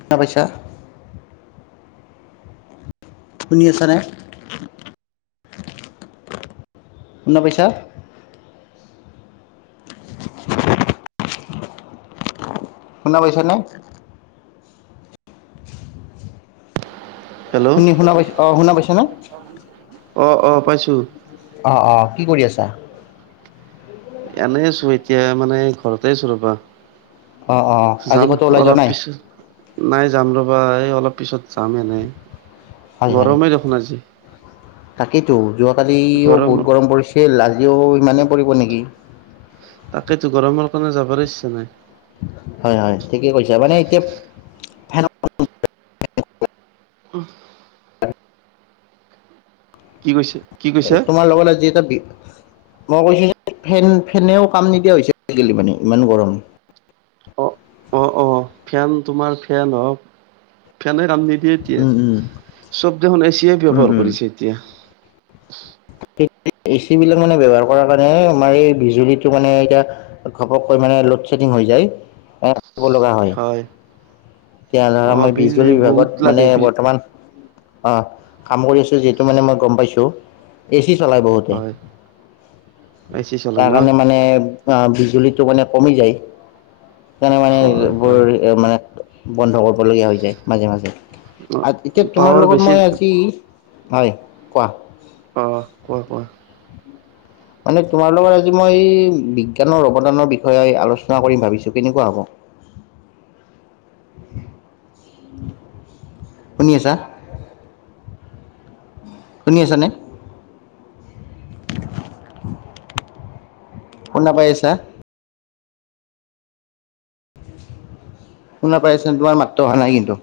শুনা পাইছা? শুনি আছা নে? শুনা পাইছা? শুনা পাইচা নে? হেল্ল' শুনি শুনা পাইছোঁ অঁ শুনা পাইছেনে? অ অ পাইছোঁ। অ অ কি কৰি আছা? এনেই আছোঁ এতিয়া মানে ঘৰতে আছোঁ ৰবা। অঁ অঁ আজি যাম ক'তো ওলাই যোৱা অলপ নাই পিছত নাই যাম ৰ'বা এই অলপ পিছত যাম এনেই গৰমেই দেখোন আজি। তাকিতো যোৱা কালিও গৰমৰ বহুত গৰম পৰিছে আজিও ইমানে পৰিব নেকি। তাকেইতো গৰমৰ কাৰণে যাবই ইচ্ছা নাই। হয় হয় ঠিকে কৈছা মানে এতিয়া সেনেকোৱা। উম। কি কৈছে? কি এ কৈছা তোমাৰ লগত আজি এটা বিষ মই কৈছোঁ যে ফেন ফেনেও কাম নিদিয়া হৈছে আজি কালি মানে ইমান গৰম। অ অ অ ফেন তোমাৰ ফেন হওঁক, ফেনে কাম নিদিয়ে এতিয়া উম উম চব দেখোন এচিয়ে ব্যৱহাৰ কৰিছে এতিয়া। ত কেতিয়া। [inaudible] এ চি বিলাক মানে ব্যৱহাৰ কৰাৰ কাৰণে, আমাৰ এই বিজুলীটো মানে এতিয়া ঘপকৈ মানে লডছেডিং হৈ যায় অ। থাকিব লগা হয় এতিয়া অ ধৰা মই বিল বিজুলী বিভাগত বহুত মানে লাগে বিল বৰ্তমান অহ, কাম কৰি আছোঁ যিহেতু মানে মই গম পাইছোঁ। ক চলাই বহুতে হয় এ চি [inaudible] চলে তাৰ ন কাৰণে মানে বিজুলীটো এইটো মানে কমি যাই সেইকাৰণে মানে হয় হয় এইবোৰ মানে বন্ধ কৰিবলগীয়া হৈ যায় মাজে -মাজে আ এতিয়া তোমাৰ পাৱাৰ লগত বেছি মই আজি হয়, কোৱা? অহ, কোৱা- কোৱা। মানে তোমাৰ লগত আজি মই বিজ্ঞানৰ অৱদানৰ বিষয়ে আলোচনা কৰিম ভাবিছোঁ কেনেকুৱা হ'ব? [inaudible] [inaudible] শুনি আছা? শুনি আছানে? [inaudible] শুনা পাই আছা? [inaudible] শুনা পাইআছে তোমাৰ মাত টো অহা নাই কিন্তু।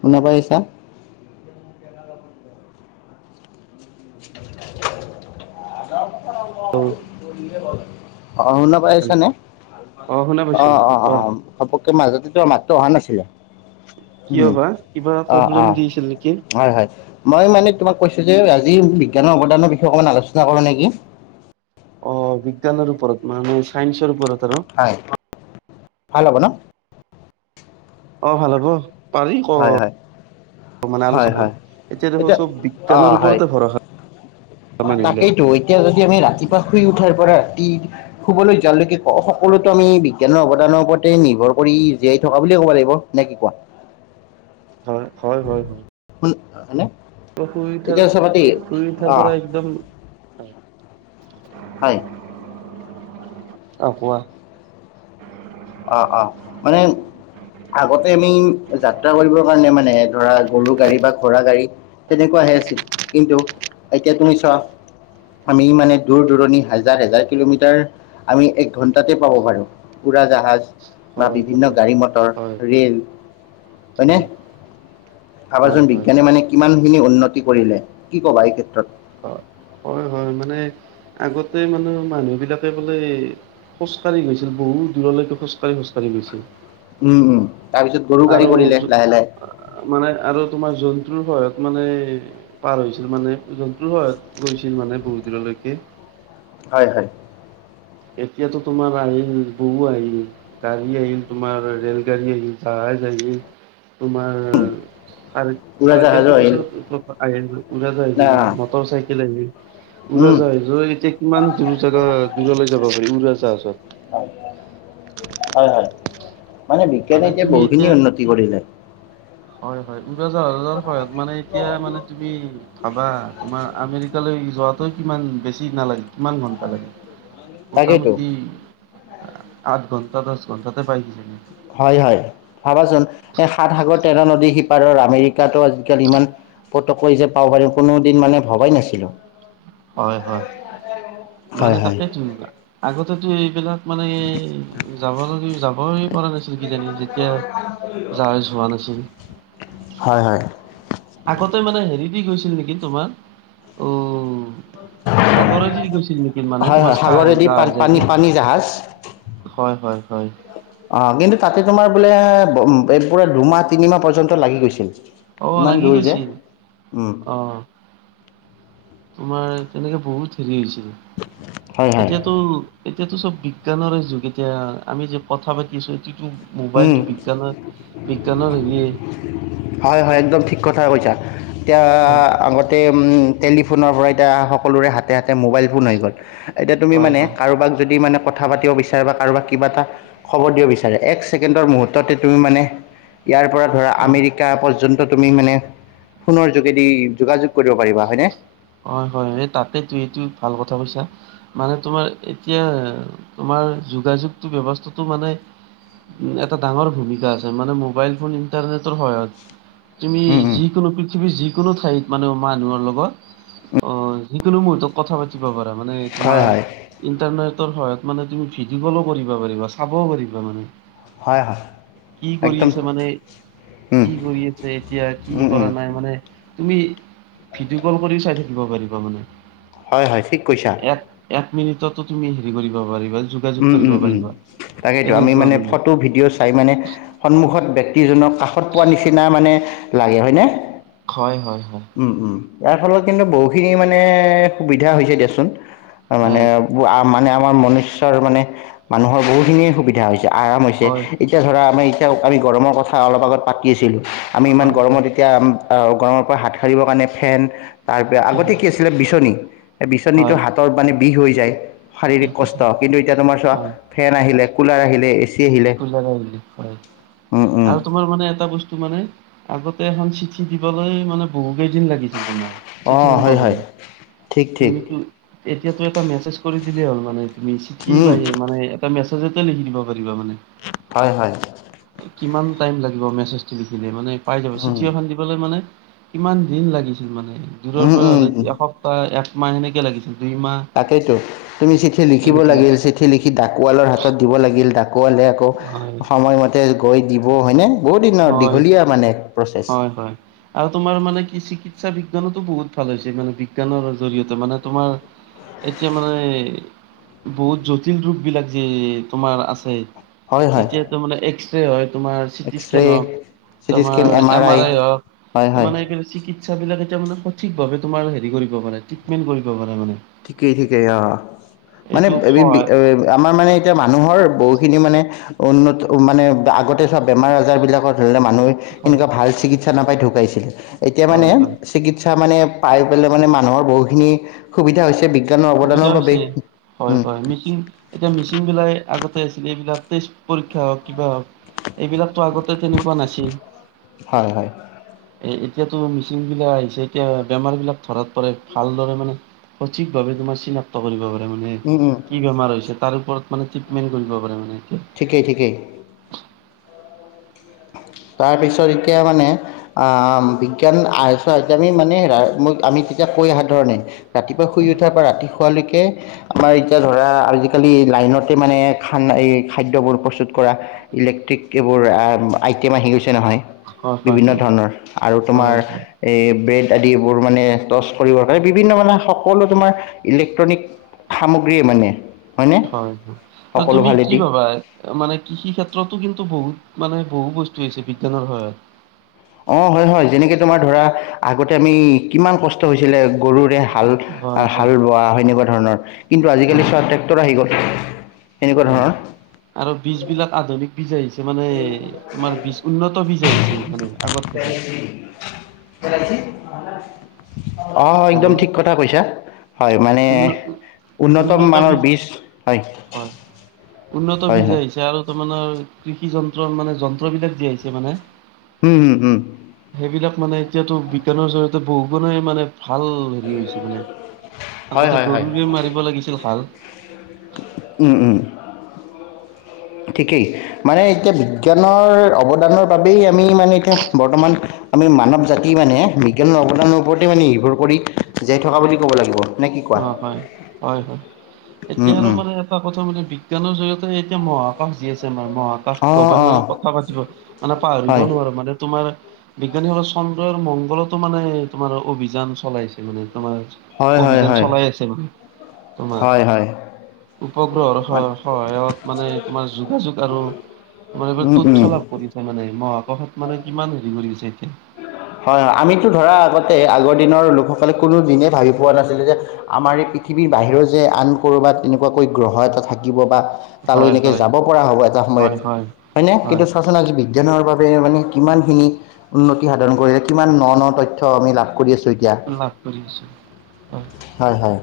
শুনা পাই আছা? [unintelligible] হেল্ল' অ'শুনা পাই আছা নে? অ শুনা পাইছো অ', - অ', - অ', - অ', কোৱা হ'ব। ত' মাজতে তোমাৰ মাতটো অহা নাছিলে। কিয় উম, বা কিবা অহ প্ৰব্লেম -অহ, দিছিল নেকি হয় -হয় মই মানে তোমাক কৈছো যে আজি বিজ্ঞানৰ অৱদানৰ বিষয়ে অকণমান আলোচনা কৰো নেকি? অহ, বিজ্ঞানৰ ওপৰত মানে চাইন্সৰ ওপৰত। আৰু হয়, ভাল হ'ব ন'? অহ, ভাল হ'ব পাৰি ক হয় হয় মানে আলো হয় চব হয় এতিয়া দেখো চব অ বিজ্ঞানৰ হয় ওপৰতে ভৰসা মানুহবিলাক তাকেইতো এতিয়া যদি আমি ৰাতিপুৱা শুই উঠাৰ পৰা তিৰ শুবলৈ যোৱালৈকে সকলোতো আমি বিজ্ঞানৰ অৱদানৰ ওপৰতে নিৰ্ভৰ কৰি জীয়াই থকা বুলি [unintelligible] লাগিব নে কি কোৱা? হয়- হয় -হয় [unintelligible] শুন হয়নে? অহ, শুই উঠাৰ এতিয়া চাবাতি শুই উঠাৰ অ' পৰা একদম হয়। অহ, কোৱা। অ', - অ', মানে আগতে আমি যাত্ৰা কৰিবৰ কাৰণে মানে ধৰা গৰু গাড়ী বা ঘোৰা গাড়ী তেনেকুৱা আছিল কিন্তু এতিয়া তুমি চোৱা আমি মানে দূৰ -দূৰণি, হাজাৰ- হাজাৰ কিলোমিটাৰ আমি এক ঘন্টাতে পাব পাৰো উৰা - জাহা জ বা হয় বিভিন্ন গাড়ী- মটৰ হয় হয় ৰে'ল হয়নে? হয় হয় ভাবাচোন বিজ্ঞানী মানে কিমানখিনি উন্নতি কৰিলে কি ক'বা এই ক্ষেত্ৰত? হয় হয় -হয় মানে আগতে মানে মানুহ বিলাকে বোলে খোজকাঢ়ি গৈছিল বহুত দূৰলৈকে খোজকাঢ়ি- খোজকাঢ়ি গৈছিল। উম -উম। তাৰপিছত গৰু গাড়ী আৰু, কৰিলে লাহে লাহে মানে আৰু তোমাৰ যোন জন্তুৰ সহায়ত মানে পাৰ হৈছিল, মানে জন্তুৰ সহায়ত গৈছিল মানে বহুত দূৰলৈকে। হয়- হয়। এতিয়াতো তোমাৰ আহিল বহু আহিল গাড়ী আহিল, তোমাৰ ৰেল গাড়ী আহিল তাৰ [unintelligible] তোমাৰ চাৰ উৰাজাহাজো -চাৰকেলটো আহিল পিছত ওপৰত আহিল, উজাতে আহিল আহ মটৰ- চাইকেল আহিল। উৰা- উম, জাহাজো এতিয়া কিমান দূৰ জাগা দূৰলৈ যাব পাৰি হয় উৰাজাহাজত। হয় হয় মানে বিজ্ঞানে এতিয়া বহুখিনি উন্নতি কৰিলে। হয় -হয়। উৰা - জাহাজৰ সহায়ত মানে এতিয়া মানে তুমি ভাবা তোমাৰ আমেৰিকালৈ যোৱাত ই কিমান বেছি নালাগে কিমান ঘণ্টা লাগে তাকেইতো মোটামুটি। আঠ ঘণ্টা দচ ঘণ্টাতে পাই দিছিল ন। হয় হয় ভাবাচোন এই সাত সাগৰ তেৰ নদী সিপাৰৰ আমেৰিকাটো আজিকালি ইমান। পত কৈ যে পাব পাৰিম কোনো দিন মানে ভবাই নাছিলো। হয় হয় হয় মানে হয়। তাকেইতো আগতেতো এইবিলাক। মানে যাবল যাবই পৰা নাছিল কিজানি যেতিয়া। যাৱ যোৱা নাছিল। হয় হয়। আগতে মানে হেৰি দি গৈছিল নেকি তোমাৰ, অ। সাগৰে দিৰি গৈছিল নেকি মানে হয় তোমাৰ হয় চাহ সাগৰেদি যা পা হৈ যায় ন। পানী পানী জাহাজ হয় হয়। হয় অ কিন্তু তাতে তোমাৰ বোলে পুৰা দুমাহ তিনিমাহ পৰ্যন্ত লাগি গৈছিল। আহ ইমান লাগি দূৰ যে গৈছিল, উম, আহ। তোমাৰ তেনেকে বহুত হেৰি হৈছিলে হয় হয় এতিয়াতো এতিয়াতো চব বিজ্ঞানৰ যুগ এতিয়া আমি যে কথা পাতি আছো এইটো উম মোবাইলটো বিজ্ঞানৰ বিজ্ঞানৰ হেৰিয়ে ঠ কথা কছা এতিয়া হয় আগতে টেলিফোনৰ পৰা এতিয়া সকলোৰে হাতে হাতে মোবাইল ফোন হৈ গ'ল এতিয়া তুমি হয় মানে হয় কাৰোবাক যদি মানে কথা পাতিব বিচাৰে বা কাৰোব কিবা এটা খবৰ দিব বিচাৰে এক্স ছে মুহৰ্ত তুমি মানে ইয়াৰ পৰা ধৰা হয় আমেৰিকা পৰন্ত। তুমি মানে সোণৰ যোগেদি যোগাযোগ কৰিব পাৰিবা হয়নে হয় হয় এই তাতেতো এইটো ভাল কথা কৈছা মানে তোমাৰ এতিয়া তোমাৰ যোগাযোগ ব্যৱস্থাটো মানে এটা ডাঙৰ ভূমিকা আছে মানে মোবাইল ফোন ইণ্টাৰনেট হত তুমি উম উম যিকোনো পৃথিৱীৰ যিকোনো ঠাইত মানে মানুহৰ লগত অ যোনো মুহুৰ্তত কথা পাতিব পাৰা মানে হয় তোমাৰ হয় ই সায়ত মানে তুমি ভিডিঅ' কলো কৰিব পাৰিবা চাবও পাৰিবা মানে। হয় হয় কি কৰি একদম আছে মানে উম কি কৰি আছে এতিয়া কি উম কৰা উম নাই মানে তুমি ভিডিঅ' কল কৰিও চাই থাকিব পাৰিবা মানে। হয় হয় ঠিক কৈছা এক এক মিনিটতো তুমি হেৰি কৰিব পাৰিবা যোগাযোগ উম কৰিব উম উম পাৰিবা তাকেইেতো আমি মানে ফটো ভিডিঅ' চাই মানে সন্মুখত ব্যক্তিজনৰ কাষত পোৱা নিচিনা মানে লাগে হয় ন হয় হয় হয় ইয়াৰ ফলত কিন্তু বহুখিনি মানে সুবিধা হৈছে দিয়াচোন মানে হয়, মানে আমাৰ মনুষ্য মানে মানুহৰ বহুতখিনিয়ে সুবিধা হৈছে আৰাম হৈছে হয়, এতিয়া ধৰা আমাৰ তেওঁ আমি গৰমৰ কথা অলপ আগত পাতি আছিলোঁ আমি ইমান হয়, গৰমত এতিয়া অ গৰমৰ পৰা হাত সাৰিবৰ কাৰণে ফেন তাৰপ হয়, আগতে কি আছিলে বিচনী বিচনীটো হয়, হাতত মানে বিষ হৈ যায় কি শাৰীৰিক কষ্ট কৈছে কিন্তু এতিয়া তোমাৰ চোৱা ফেন আহিলে কুলাৰ আহিলে এছ খজা নায় বুলি হয় আৰু তোমাৰ মানে এটা বস্তু মানে আগতে এখন চিঠি দিবলৈ মানে বহু কেইদিন লাগিছিল তোমাৰ অঁ চিঠিখন হয় হয় পাবলৈ ঠিক ঠিক তুমি এতিাতটো এটা মেছেজ কৰি দিলেই হ'ল মানে তুমি শিখি উম পাইে মানে এটা মেছেজতে লিখি দিব পাৰিবা মানে হয় হয় কিমান টাইম লাগিব মেছেজটো লিখিলে মানে পাই যাব উম চিঠিএখন দিবলৈ মানে কিমান দিন লাগিছিল মানে দূৰৰ উম পৰা উম হলে এসপ্তাহ একমাহ সেনেকে লাগিছিল দুইমাহ তাকেইতো তুমি চিঠি লিখিব তেনেকুৱা লাগিল চিঠি লিখি ডাকুৱালৰ হাতত দিব লাগিল ডাক আকোৱালে আকৌ হয় সময়মতে গৈ দিব হয়নে? বহুত দিনৰ হয় দীঘলীয়া মানে প্ৰচেছ হয় হয় আৰু তোমাৰ মানে কি চিকিৎসা বিজ্ঞানতো বহুত ভাল হৈছে মানে বিজ্ঞানৰ জৰিয়তে মানে তোমাৰ এতিয়া মানে বহুত জটিল ৰূপ বিলাক যে তোমাৰ আছে হয় হয় তেতিয়াটো মানে এক্সৰে হয় তোমাৰ চিকিৎসা এক্সৰে [unintelligible] তোমাৰ এম আৰ আই হয় হওক এই হয় মানে চিকিৎসা বিলাক যে এতিয়া মানে সঠিক ভাৱ তোমাৰ হেৰি কৰিব পাৰে ট্ৰিটমেণ্ট কৰিব পাৰে মানে ঠিকেই ঠিকেই অ মানে এইটো এই হয় আমাৰ মানে এতিয়া মানুহৰ বহুত খিনি মানে উন্নত মানে আগতে চোৱা বেমাৰ আজাৰ বিলাকত মানুহে হয় এনেকুৱা ভাল চিকিৎসা নাপাই ঢুকাইছিলে এতিয়া মানে হয় হয় চিকিৎসা মানে পাই পেলাই মানে মানুহৰ বহুখিনি সুবিধা হৈছে [unintelligible] সুবিধা বাবে হৈছে হয় উম হয় মিচিং এতিয়া মিচিং বিলাই আগতে আছিলে এইবিলাক টেষ্ট পৰীক্ষা হওক কিবা হক এইবিলাকতো আগতে তেনেকুৱা নাছিল হয় হয় এ এতিয়াতো মিচিংবিলাক আহিছে এতিয়া বেমাৰবিলাক ধৰাত পৰে ভালদৰে মানে, সঠিক ভাবে তোমাৰ চিনাক্ত কৰিব পাৰে মানে, উম উম কি বেমাৰ হৈছে তাৰ ওপৰত মানে ট্ৰিটমেণ্ট কৰিব পাৰে মানে। এতিয়া ঠিকেই ঠিকেই [inaudible] তাৰ পিছত এতিয়া মানে, অ বিজ্ঞান [unintelligible] আমি মানে ম আমি তেতিয়া কৈ অহা ধৰণে ৰাতি পোৱা শুই উথা পৰা ৰাতি শুৱাৰ লৈকে আমাৰ এতিয়া ধৰা আজিকালিৰ লাইন নতে মানে খান এই খাদ্যবোৰ প্ৰস্তুত কৰা ইলেক্ট্ৰিক এইবোৰ আইটেম আহি গৈছে নহয়, হয় হয় বিভিন্ন হয় ধৰণৰ আৰু তোমাৰ হয় হয় এই ব্ৰেড ইত্যাদিবোৰ মানে টৰ্চ কৰিবৰ কাৰণে বিভিন্ন মানে সকলো তোমাৰ ইলেক্ট্ৰনিক সামগ্ৰীয়ে মানে। হয়নে হয় হয় আৰু সকলো তুমি কি ফালেদি ভাবা মানে কৃষি ক্ষেত্ৰতো কিন্তু বহুত মানে বহু বস্তু আহিছে বিজ্ঞানৰ সহায়ত। অ হয় হয় যেনেকে তোমাৰ ধৰা আগতে আমি কিমান কষ্ট হৈছিলে গৰুৰে হা হাল হয় হয় হাল বোৱা সেনেকুৱা ধৰণৰ কিন্তু আজিকালি হয় চোৱা ট্ৰেক্টৰ আহি গ'ল এনেকুৱা হয় ধৰণৰ। আৰু বীজ বিলাক আধুনিক বীজ আহিছে মানে তোমাৰ বীজ উন্নত বীজ আহিছে মানে। আগত থাকি [unintelligible] অ হেল্ল' একদম ঠিক কথা কৈছা হয় মানে উন্ন উন্নত মানৰ বীজ হয়। উন্নত হয় বীজ হয় আহিছে আৰু তাৰমানে কৃষি যন্ত্ৰ মানে যন্ত্ৰ বিলাক দি আহিছে মানে উম হম উম। এইবিলাক মানে এতিয়াতো বিজ্ঞানৰ জৰিয়তে বহুুগুণে মানে ভাল হেৰি হৈছে মানে হয় আগতে হয় হয় গৰুকে মাৰিব লাগিছিল হাল উম উম। ঠিকেই মানে এতিয়া বিজ্ঞানৰ অৱদানৰ বাবেই আমি মানে এতিয়া বৰ্তমান আমি মানৱ জাতি মানে বিজ্ঞানৰ অৱদানৰ ওপৰতেই মানে নিৰ্ভৰ কৰি জীয়াই থকা বুলি ক'ব লাগিব। নে কি কোৱা অ হয় হয় হয় উম এতিয়া আৰু উম মানে এটা কথা মানে বিজ্ঞ বিজ্ঞানৰ জৰিয়তে এতিয়া মহাকাশ যি আছে আমাৰ মহাকাশ অঁ অঁ গৱেষণাৰ কথা পাতিব মানে পাহৰিব হয় নোৱাৰো মানে তোমাৰ বিজ্ঞানীসকলে চন্দ্ৰৰ মংগলতো মানে তোমাৰ অভিযান চলাইছে মানে তোমাৰ হয় হয় অভিযান হয় চলাই আছে মানে। তোমাৰ হয় হয়। উপগ্ৰহৰ স সহায়ত মানে তোমাৰ যোগাযোগ আৰু আমাৰ এইবাৰ উম উম তথ্য লাভ কৰিছে মানে মহাকাশত মানে কিমান হেৰি কৰিছে এতিয়া হয় হয় আমিতো ধৰা আগতে আগৰ দিনৰ লোকসকলে কোনো দিনে ভাবি পোৱা নাছিলে যে আমাৰ এই পৃ পৃথিৱীৰ বাহিৰৰ যে আন ক'ৰবাত তেনেকুৱাকৈ গ্ৰহ এটা থাকিব বা তালৈ হয় এনেকে হয় যাব পৰা হ'ব এটা সময়ত, হয় নে? কিন্তু চোৱাচোন আজি বিজ্ঞ জ্ঞানৰ বাবে মানে কিমানখিনি, উন্নতি সাধন কৰিলে কিমান ন ন তথ্য আমি লাভ কৰোঁ! কৰি আছো এতিয়া, লাভ কৰি আছো হয় হয়।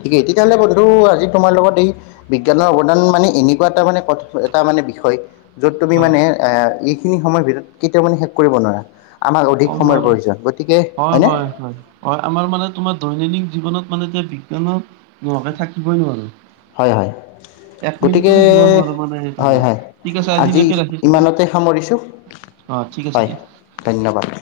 ঠিকে, তেতিয়াহ'লে বন্ধু আজি তোমাৰ লগত এই, বিজ্ঞানৰ অৱদান মানে এনেকুৱা এটা মান এটা মানে বিষয় য'ত তুমি হয় মানে আ এইখিনি সময়ৰ ভিতৰত কেতিয়াও মানে শেষ কৰিব নোৱাৰা। আমাক অধিক অ' সময়ৰ হয়, প্ৰয়োজন গতিকে হয় হয়নে হয় হয়। আমাৰ মানে তোমাৰ দৈনন্দিন জীৱনত। মানে এতিয়া বিজ্ঞানৰ নোহোৱাকে থাকিবই নোৱাৰোঁ। হয় হয়। গতিকে, থাকিব নোৱাৰো মানে হয় তোমাৰ হয়, ঠিক আছে আজি আজিলৈকে ৰাখিছো ইমানতে সামৰিছোঁ। অ ঠিক আছে হয়, দিয়া ধন্যবাদ।